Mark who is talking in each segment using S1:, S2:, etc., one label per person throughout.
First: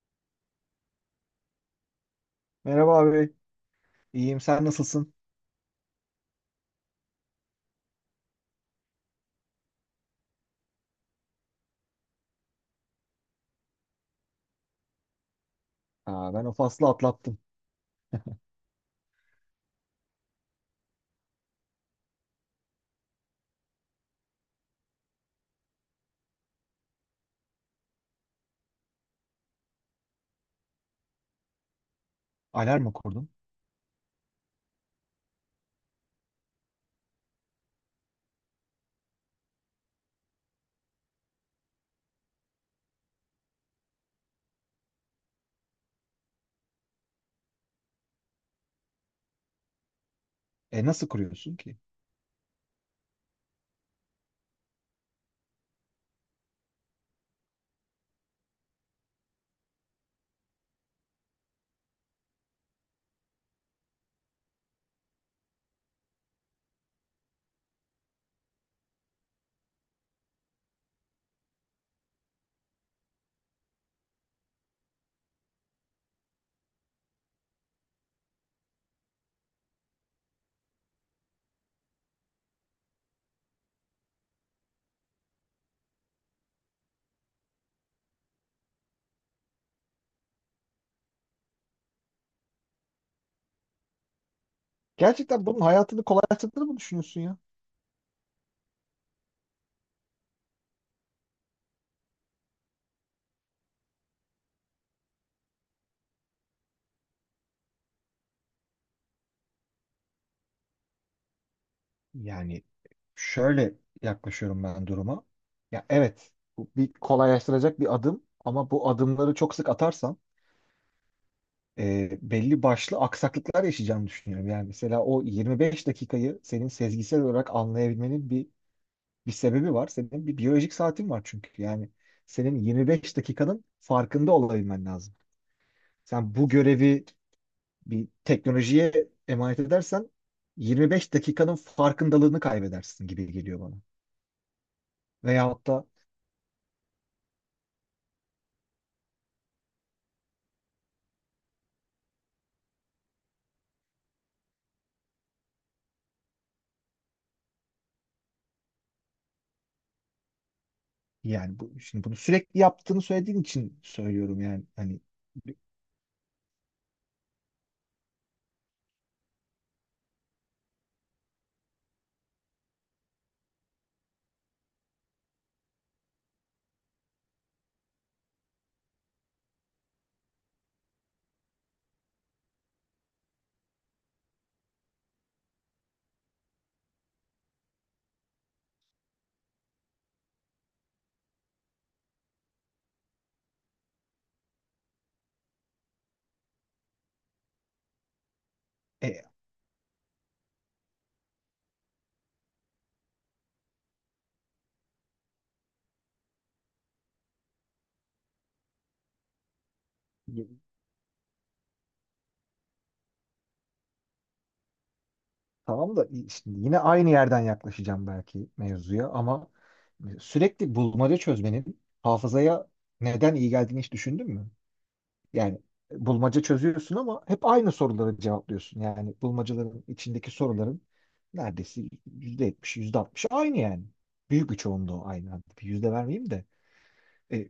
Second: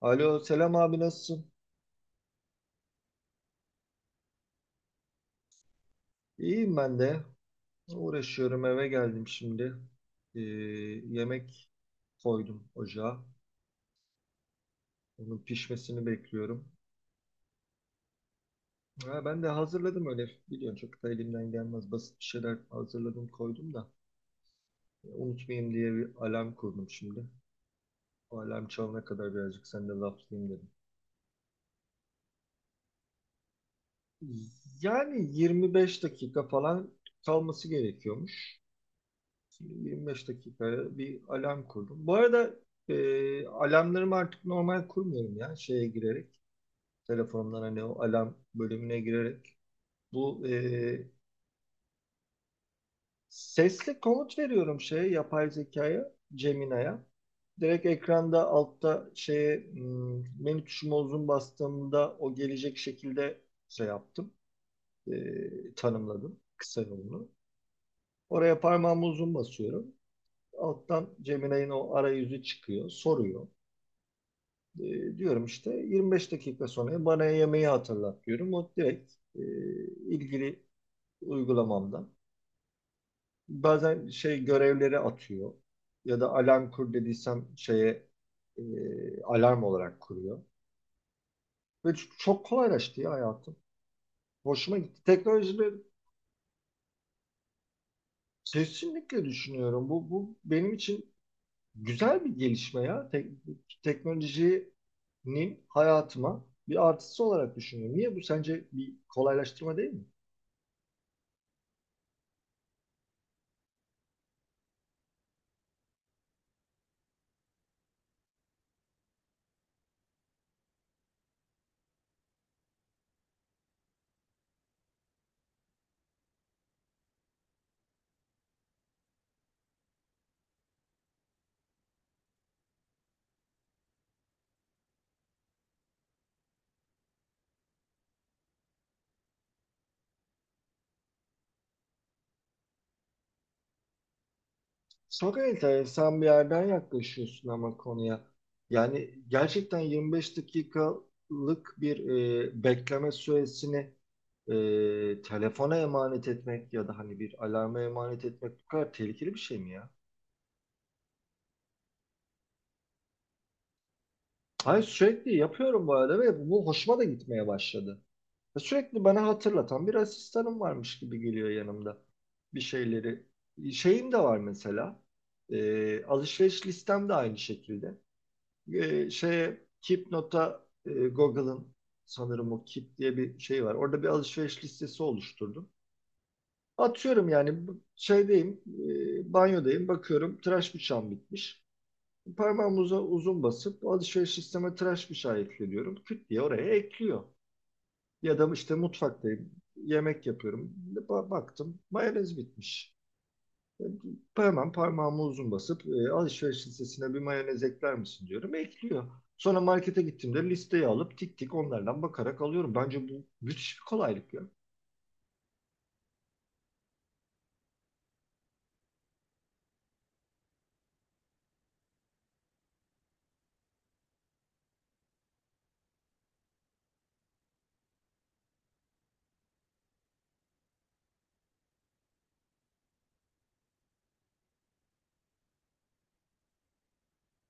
S1: Alo, selam abi nasılsın?
S2: Merhaba abi. İyiyim. Sen nasılsın?
S1: İyiyim ben de. Uğraşıyorum, eve geldim şimdi. Ee, Yemek koydum ocağa. Onun pişmesini
S2: Aa, ben o
S1: bekliyorum.
S2: faslı atlattım.
S1: Ha, ben de hazırladım öyle. Biliyorsun çok da elimden gelmez. Basit bir şeyler hazırladım, koydum da. Unutmayayım diye bir alarm kurdum şimdi. O alarm çalana kadar birazcık seninle laflayayım dedim.
S2: Alarm mı kurdun?
S1: Yani 25 dakika falan kalması gerekiyormuş. 25 dakikaya bir alarm kurdum. Bu arada alarmlarımı artık normal kurmuyorum ya, şeye girerek. Telefondan hani o alarm bölümüne girerek. Bu
S2: E nasıl
S1: e,
S2: kuruyorsun ki?
S1: Sesli komut veriyorum şeye, yapay zekaya, Gemini'ye. Direkt ekranda altta şeye menü tuşuma uzun bastığımda o gelecek şekilde şey yaptım. Tanımladım kısa yolunu. Oraya parmağımı uzun basıyorum. Alttan Gemini'nin o arayüzü çıkıyor, soruyor. Diyorum işte 25 dakika sonra bana yemeği hatırlat diyorum. O direkt ilgili uygulamamdan. Bazen şey görevleri atıyor ya da alarm kur dediysem şeye e, alarm olarak kuruyor. Ve çok kolaylaştı ya hayatım. Hoşuma gitti.
S2: Gerçekten bunun
S1: Teknolojileri
S2: hayatını kolaylaştırdığını mı düşünüyorsun ya?
S1: kesinlikle düşünüyorum. Bu benim için güzel bir gelişme ya. Teknolojinin hayatıma bir artısı olarak düşünüyorum. Niye, bu sence bir kolaylaştırma değil mi?
S2: Yani şöyle yaklaşıyorum ben duruma. Ya evet, bu bir kolaylaştıracak bir adım ama bu adımları çok sık atarsam belli başlı aksaklıklar yaşayacağımı düşünüyorum. Yani mesela o 25 dakikayı senin sezgisel olarak anlayabilmenin bir sebebi var. Senin bir biyolojik saatin var çünkü. Yani senin 25 dakikanın farkında olabilmen lazım. Sen bu görevi bir teknolojiye emanet edersen 25 dakikanın farkındalığını kaybedersin gibi geliyor bana.
S1: Çok
S2: Veyahut da
S1: enteresan bir yerden yaklaşıyorsun ama konuya. Yani gerçekten 25 dakikalık bir bekleme süresini telefona emanet etmek ya da hani bir alarma emanet etmek bu kadar tehlikeli bir şey mi ya?
S2: yani bu, şimdi bunu sürekli yaptığını söylediğin için söylüyorum yani
S1: Hayır,
S2: hani
S1: sürekli yapıyorum bu arada ve bu hoşuma da gitmeye başladı. Ve sürekli bana hatırlatan bir asistanım varmış gibi geliyor yanımda, bir şeyleri. Şeyim de var mesela. Alışveriş listem de aynı şekilde. Şeye, Keepnote'a, Google'ın sanırım o Keep diye bir şey var. Orada bir alışveriş listesi oluşturdum. Atıyorum yani, şeydeyim, banyodayım, bakıyorum tıraş bıçağım bitmiş. Parmağımı uzun basıp alışveriş listeme tıraş bıçağı ekle diyorum. Küt diye oraya ekliyor. Ya da işte
S2: e, e,
S1: mutfaktayım, yemek yapıyorum. Baktım mayonez bitmiş. Hemen parmağımı uzun basıp alışveriş listesine bir mayonez ekler misin diyorum. Ekliyor. Sonra markete gittiğimde listeyi alıp tik tik onlardan bakarak alıyorum. Bence bu müthiş bir kolaylık ya.
S2: tamam da şimdi yine aynı yerden yaklaşacağım belki mevzuya ama sürekli bulmaca çözmenin hafızaya neden iyi geldiğini hiç düşündün mü? Yani bulmaca çözüyorsun ama hep aynı soruları cevaplıyorsun. Yani bulmacaların içindeki soruların neredeyse %70, %60 aynı yani. Büyük bir çoğunluğu aynı. Hadi bir yüzde vermeyeyim de. E,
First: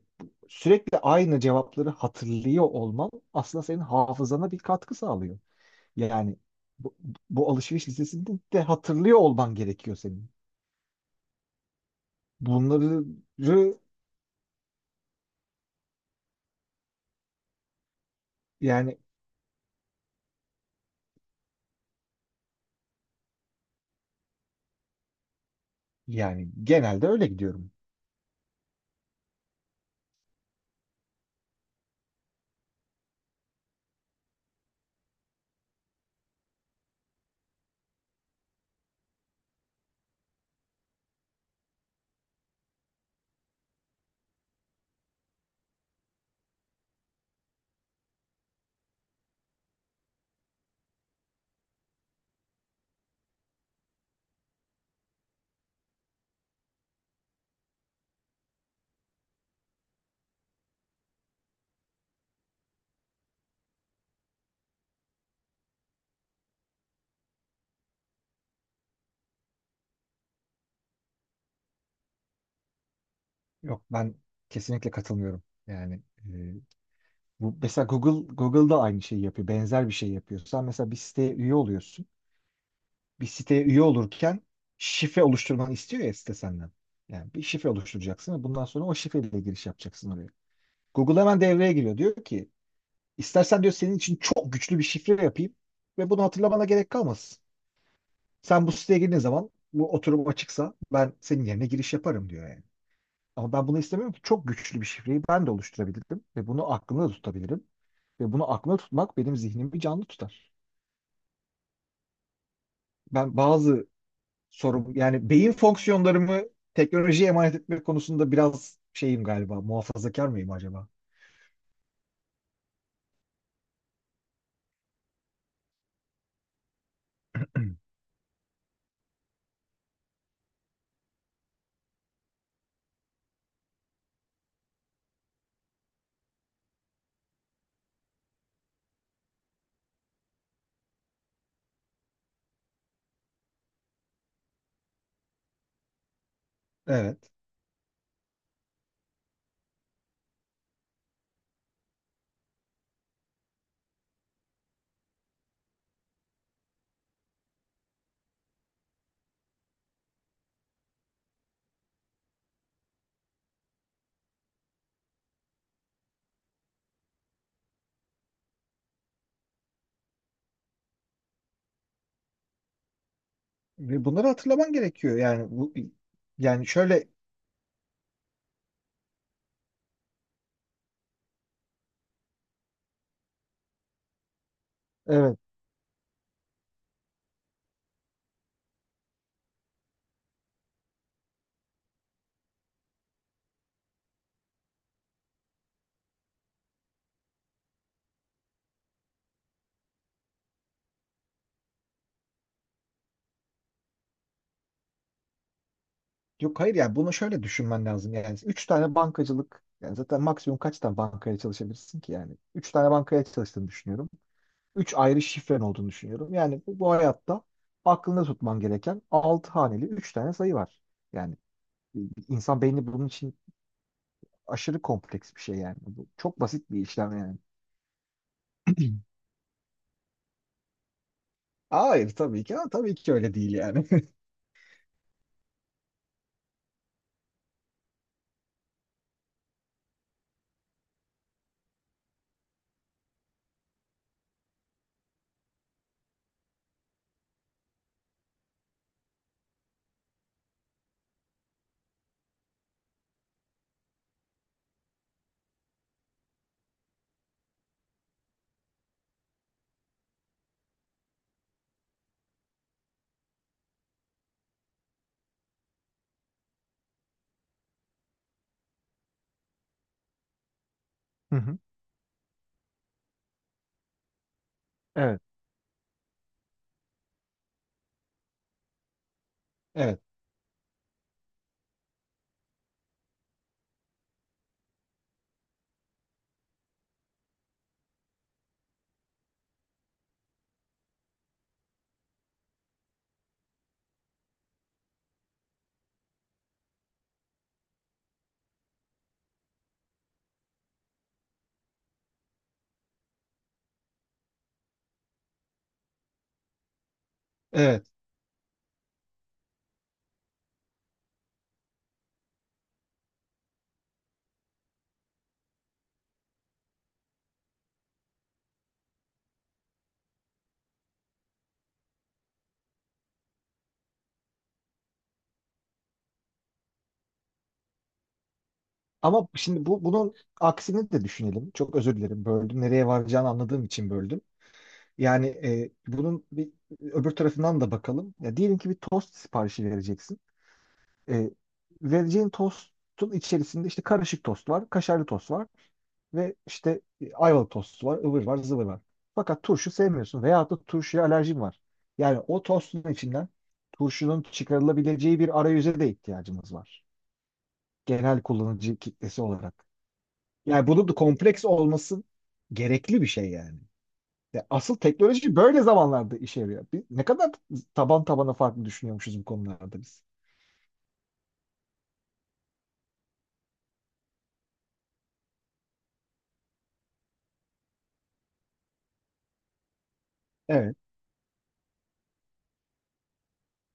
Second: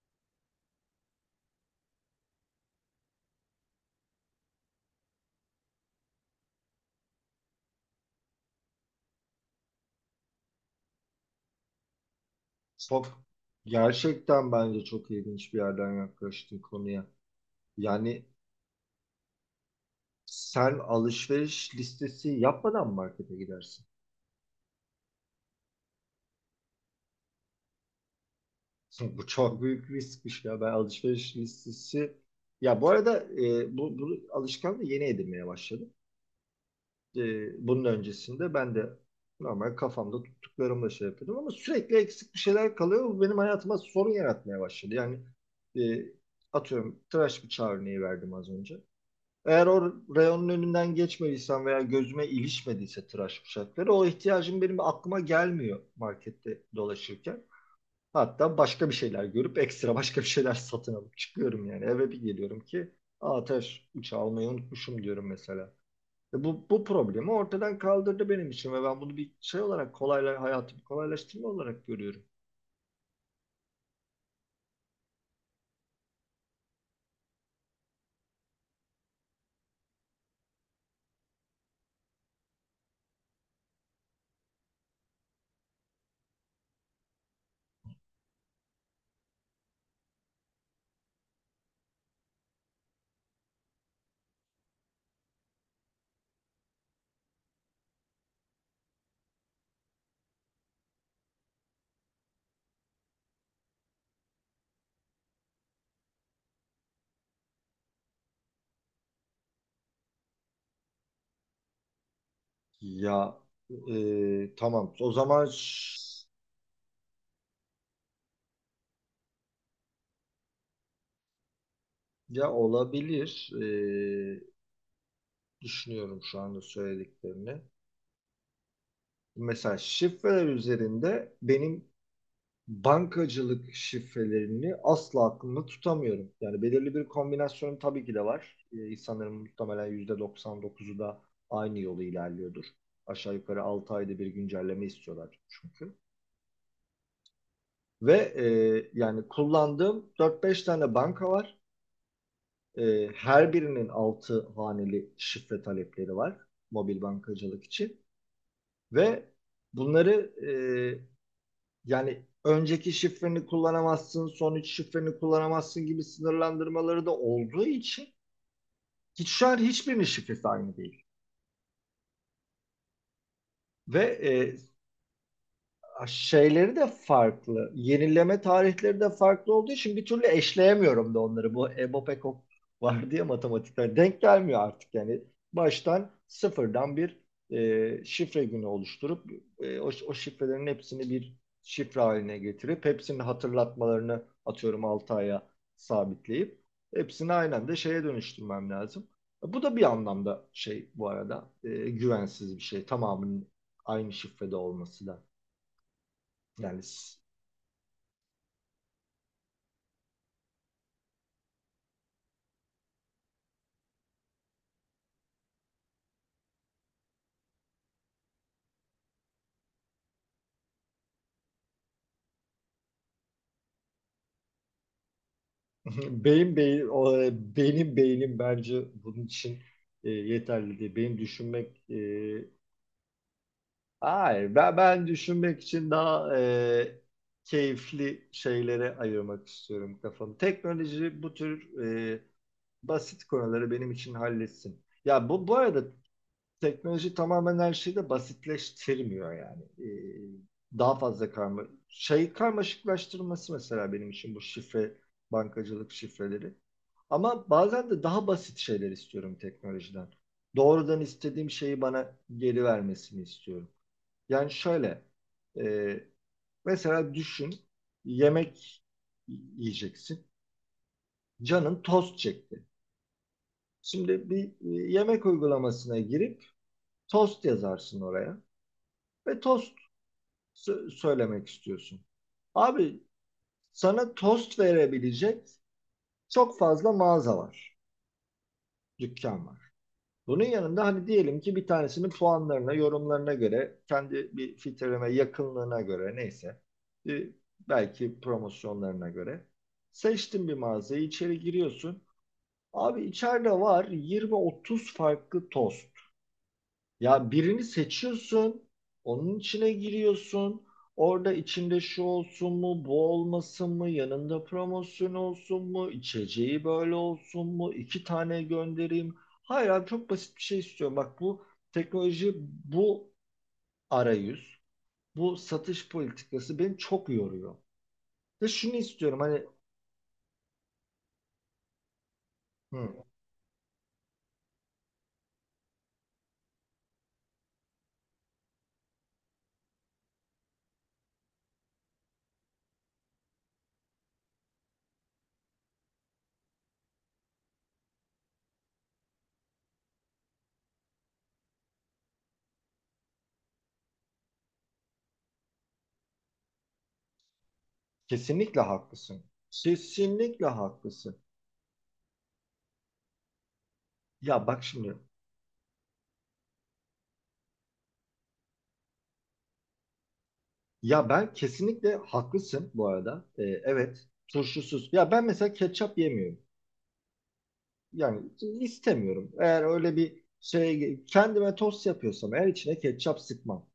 S2: Sürekli aynı cevapları hatırlıyor olman aslında senin hafızana bir katkı sağlıyor. Yani bu, bu alışveriş listesinde de hatırlıyor olman gerekiyor senin. Bunları.
S1: Çok Gerçekten bence çok ilginç bir yerden yaklaştın konuya. Yani
S2: yani
S1: sen alışveriş listesi yapmadan markete gidersin.
S2: yani genelde öyle gidiyorum.
S1: Bu çok büyük riskmiş ya. Ben alışveriş listesi, ya bu arada bu alışkanlığı yeni edinmeye başladım. Bunun öncesinde ben de normal kafamda tuttuklarımla şey yapıyordum ama sürekli eksik bir şeyler kalıyor. Bu benim hayatıma sorun yaratmaya başladı. Yani e, atıyorum, tıraş bıçağı örneği verdim az önce. Eğer o reyonun önünden geçmediysem veya gözüme ilişmediyse tıraş bıçakları, o ihtiyacım benim aklıma gelmiyor markette dolaşırken. Hatta başka bir şeyler görüp ekstra başka bir şeyler satın alıp çıkıyorum yani. Eve bir geliyorum ki, aa, tıraş bıçağı almayı unutmuşum diyorum mesela. Ve bu problemi ortadan kaldırdı benim için ve ben bunu bir şey olarak hayatımı kolaylaştırma olarak görüyorum.
S2: Yok ben kesinlikle katılmıyorum. Yani bu, mesela Google'da aynı şeyi yapıyor. Benzer bir şey yapıyor. Sen mesela bir siteye üye oluyorsun. Bir siteye üye olurken şifre oluşturmanı istiyor ya site senden. Yani bir şifre oluşturacaksın ve bundan sonra o şifreyle giriş yapacaksın oraya. Google hemen devreye giriyor. Diyor ki istersen diyor senin için çok güçlü bir şifre yapayım ve bunu hatırlamana gerek kalmasın. Sen bu siteye girdiğin zaman bu oturum açıksa ben senin yerine giriş yaparım diyor yani. Ama ben bunu istemiyorum ki çok güçlü bir şifreyi ben de oluşturabilirim ve bunu aklımda tutabilirim. Ve bunu aklımda tutmak benim zihnimi canlı tutar.
S1: Ya
S2: Ben bazı sorum
S1: tamam, o
S2: yani
S1: zaman
S2: beyin fonksiyonlarımı teknolojiye emanet etmek konusunda biraz şeyim galiba muhafazakar mıyım acaba?
S1: ya olabilir, düşünüyorum şu anda söylediklerini. Mesela şifreler üzerinde benim bankacılık şifrelerini asla aklımda tutamıyorum. Yani belirli bir kombinasyonum tabii ki de var. İnsanların muhtemelen %99'u da aynı yolu ilerliyordur. Aşağı yukarı 6 ayda bir güncelleme istiyorlar çünkü.
S2: Evet.
S1: Ve yani kullandığım dört beş tane banka var. Her birinin 6 haneli şifre talepleri var mobil bankacılık için. Ve bunları, e, yani önceki şifreni kullanamazsın, son üç şifreni kullanamazsın gibi sınırlandırmaları da olduğu için hiç şu an hiçbirinin şifresi aynı değil. Ve
S2: Ve bunları hatırlaman gerekiyor. Yani bu, yani
S1: şeyleri de
S2: şöyle,
S1: farklı. Yenileme tarihleri de farklı olduğu için bir türlü eşleyemiyorum da onları. Bu EBOPEKOP var diye matematikten denk gelmiyor artık yani.
S2: evet.
S1: Baştan sıfırdan bir şifre günü oluşturup o şifrelerin hepsini bir şifre haline getirip hepsinin hatırlatmalarını atıyorum 6 aya sabitleyip hepsini aynen de şeye dönüştürmem lazım. Bu da bir anlamda şey bu arada, güvensiz bir şey. Tamamının aynı şifrede olması da.
S2: Yok hayır
S1: Yani
S2: yani bunu
S1: s-
S2: şöyle düşünmen lazım. Yani üç tane bankacılık yani zaten maksimum kaç tane bankaya çalışabilirsin ki yani? Üç tane bankaya çalıştığını düşünüyorum. Üç ayrı şifren olduğunu düşünüyorum. Yani bu hayatta aklında tutman gereken altı haneli üç tane sayı var. Yani e, insan beyni bunun için aşırı kompleks bir şey yani. Bu çok
S1: beyin
S2: basit
S1: beyin
S2: bir işlem yani.
S1: Benim beynim bence bunun için yeterli değil.
S2: Hayır tabii ki. Ha, tabii ki öyle değil yani.
S1: Hayır, ben düşünmek için daha keyifli şeylere ayırmak istiyorum kafamı. Teknoloji bu tür e, basit konuları benim için halletsin. Ya bu arada teknoloji tamamen her şeyi de basitleştirmiyor yani. Daha fazla karmaşıklaştırması mesela benim için bu şifre, bankacılık şifreleri. Ama bazen de daha basit şeyler istiyorum teknolojiden. Doğrudan istediğim şeyi bana geri vermesini istiyorum. Yani şöyle, e, mesela düşün, yemek yiyeceksin.
S2: Hı hı.
S1: Canın tost çekti. Şimdi bir
S2: Evet,
S1: yemek uygulamasına girip tost yazarsın oraya. Ve tost
S2: evet,
S1: söylemek istiyorsun. Abi sana tost verebilecek çok fazla mağaza var, dükkan var. Bunun yanında hani diyelim ki bir tanesinin puanlarına, yorumlarına göre, kendi bir filtreleme yakınlığına göre neyse, e, belki promosyonlarına göre seçtin bir mağazayı, içeri giriyorsun. Abi içeride var 20-30 farklı tost. Ya birini
S2: evet.
S1: seçiyorsun, onun içine giriyorsun. Orada içinde şu olsun mu, bu olmasın mı, yanında promosyon olsun mu, içeceği böyle olsun mu, iki tane göndereyim. Hayır abi, çok basit bir şey istiyorum. Bak, bu teknoloji, bu arayüz, bu satış politikası beni çok yoruyor. Ve şunu istiyorum
S2: Ama
S1: hani.
S2: şimdi bu, bunun aksini de düşünelim. Çok özür dilerim böldüm. Nereye
S1: Hı,
S2: varacağını anladığım için böldüm. Yani bunun bir öbür tarafından da bakalım. Ya diyelim ki bir tost siparişi vereceksin. E, Vereceğin tostun içerisinde işte karışık tost var, kaşarlı tost var ve işte ayvalık tostu var, ıvır var, zıvır var. Fakat turşu sevmiyorsun veyahut da turşuya alerjin var. Yani o tostun içinden turşunun çıkarılabileceği bir arayüze de ihtiyacımız var. Genel
S1: kesinlikle
S2: kullanıcı kitlesi
S1: haklısın.
S2: olarak.
S1: Kesinlikle
S2: Yani bunun da
S1: haklısın.
S2: kompleks olması gerekli bir şey yani.
S1: Ya
S2: Ya
S1: bak
S2: asıl
S1: şimdi,
S2: teknoloji böyle zamanlarda işe yarıyor. Biz ne kadar taban tabana farklı düşünüyormuşuz bu konularda biz.
S1: ya ben kesinlikle haklısın bu arada. Evet, turşusuz. Ya ben mesela ketçap yemiyorum. Yani istemiyorum. Eğer öyle bir
S2: Evet,
S1: şey, kendime tost yapıyorsam eğer, içine ketçap sıkmam.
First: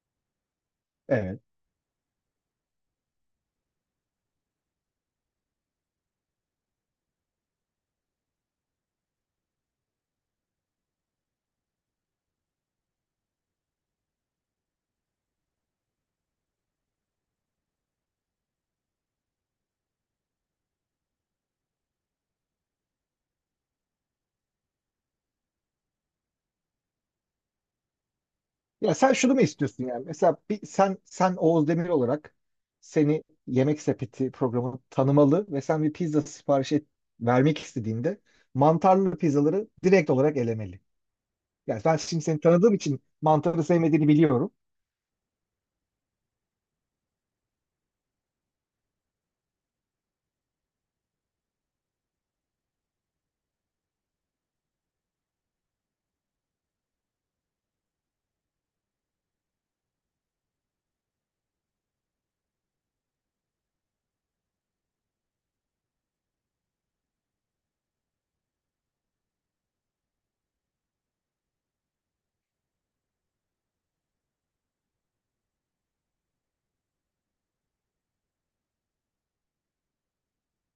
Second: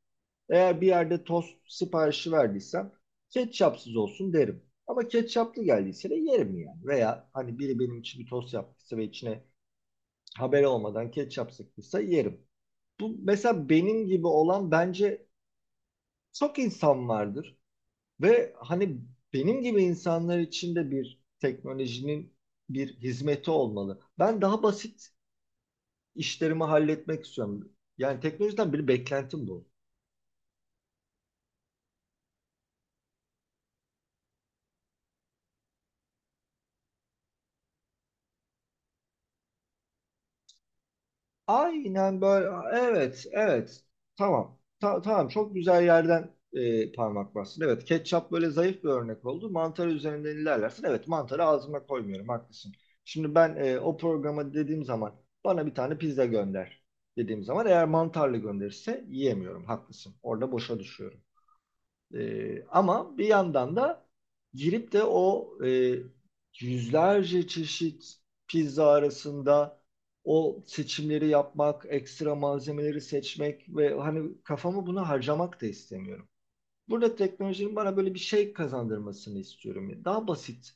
S1: Eğer bir yerde
S2: evet.
S1: tost siparişi verdiysem ketçapsız olsun derim. Ama ketçaplı geldiyse de yerim yani. Veya hani biri benim için bir tost yaptıysa ve içine haber olmadan ketçap sıktıysa yerim. Bu mesela, benim gibi olan bence çok insan vardır. Ve hani benim gibi insanlar için de bir teknolojinin bir hizmeti olmalı. Ben daha basit işlerimi halletmek istiyorum. Yani teknolojiden bir
S2: Ya sen şunu mu
S1: beklentim bu.
S2: istiyorsun yani? Mesela bir, sen Oğuz Demir olarak seni Yemek Sepeti programı tanımalı ve sen bir pizza sipariş et, vermek istediğinde mantarlı pizzaları direkt olarak elemeli. Yani ben
S1: Aynen
S2: şimdi seni
S1: böyle.
S2: tanıdığım için
S1: Evet,
S2: mantarı
S1: evet.
S2: sevmediğini biliyorum.
S1: Tamam. Tamam, çok güzel yerden parmak bastın. Evet, ketçap böyle zayıf bir örnek oldu. Mantar üzerinden ilerlersin. Evet, mantarı ağzıma koymuyorum. Haklısın. Şimdi ben, o programa dediğim zaman bana bir tane pizza gönder dediğim zaman, eğer mantarlı gönderirse yiyemiyorum. Haklısın. Orada boşa düşüyorum. Ama bir yandan da girip de o, yüzlerce çeşit pizza arasında o seçimleri yapmak, ekstra malzemeleri seçmek ve hani kafamı buna harcamak da istemiyorum. Burada teknolojinin bana böyle bir şey kazandırmasını istiyorum. Daha basit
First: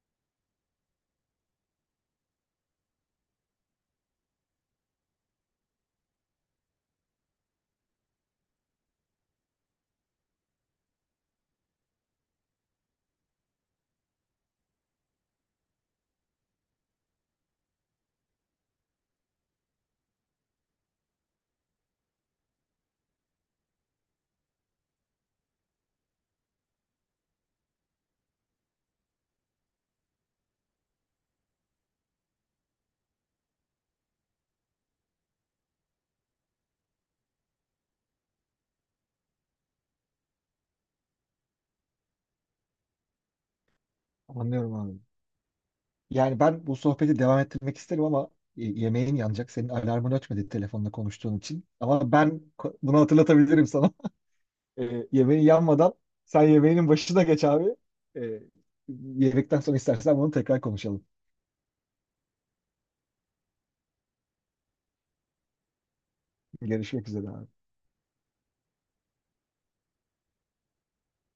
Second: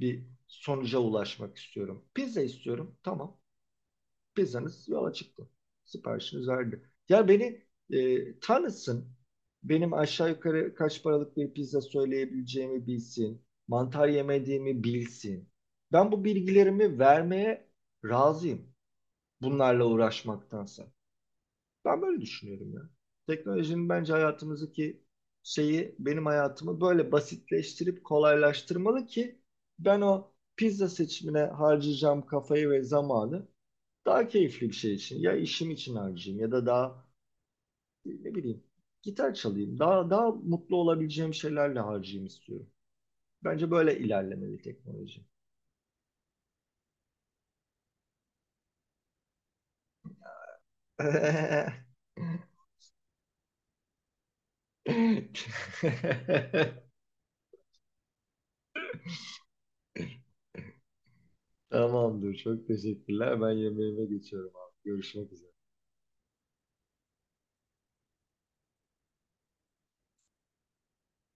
S1: bir sonuca ulaşmak istiyorum. Pizza istiyorum, tamam, pizzanız yola çıktı. Siparişiniz verdi. Ya beni tanısın. Benim aşağı yukarı kaç paralık bir pizza söyleyebileceğimi bilsin. Mantar yemediğimi bilsin. Ben bu bilgilerimi vermeye razıyım, bunlarla uğraşmaktansa. Ben böyle düşünüyorum ya. Teknolojinin bence hayatımızdaki şeyi, benim hayatımı böyle basitleştirip kolaylaştırmalı ki ben o pizza seçimine harcayacağım kafayı ve zamanı daha keyifli bir şey için, ya işim için harcayayım ya da daha, ne bileyim, gitar çalayım. Daha mutlu olabileceğim şeylerle harcayayım istiyorum. Bence böyle ilerlemeli
S2: Anlıyorum abi.
S1: teknoloji.
S2: Yani ben bu sohbeti devam ettirmek isterim ama yemeğin yanacak. Senin alarmın ötmedi telefonla konuştuğun için. Ama ben bunu hatırlatabilirim sana. Yemeği yanmadan sen yemeğinin başına geç abi. E, Yemekten sonra istersen bunu tekrar konuşalım.
S1: Tamamdır. Çok teşekkürler. Ben yemeğime geçiyorum abi. Görüşmek üzere.
S2: Görüşmek üzere abi.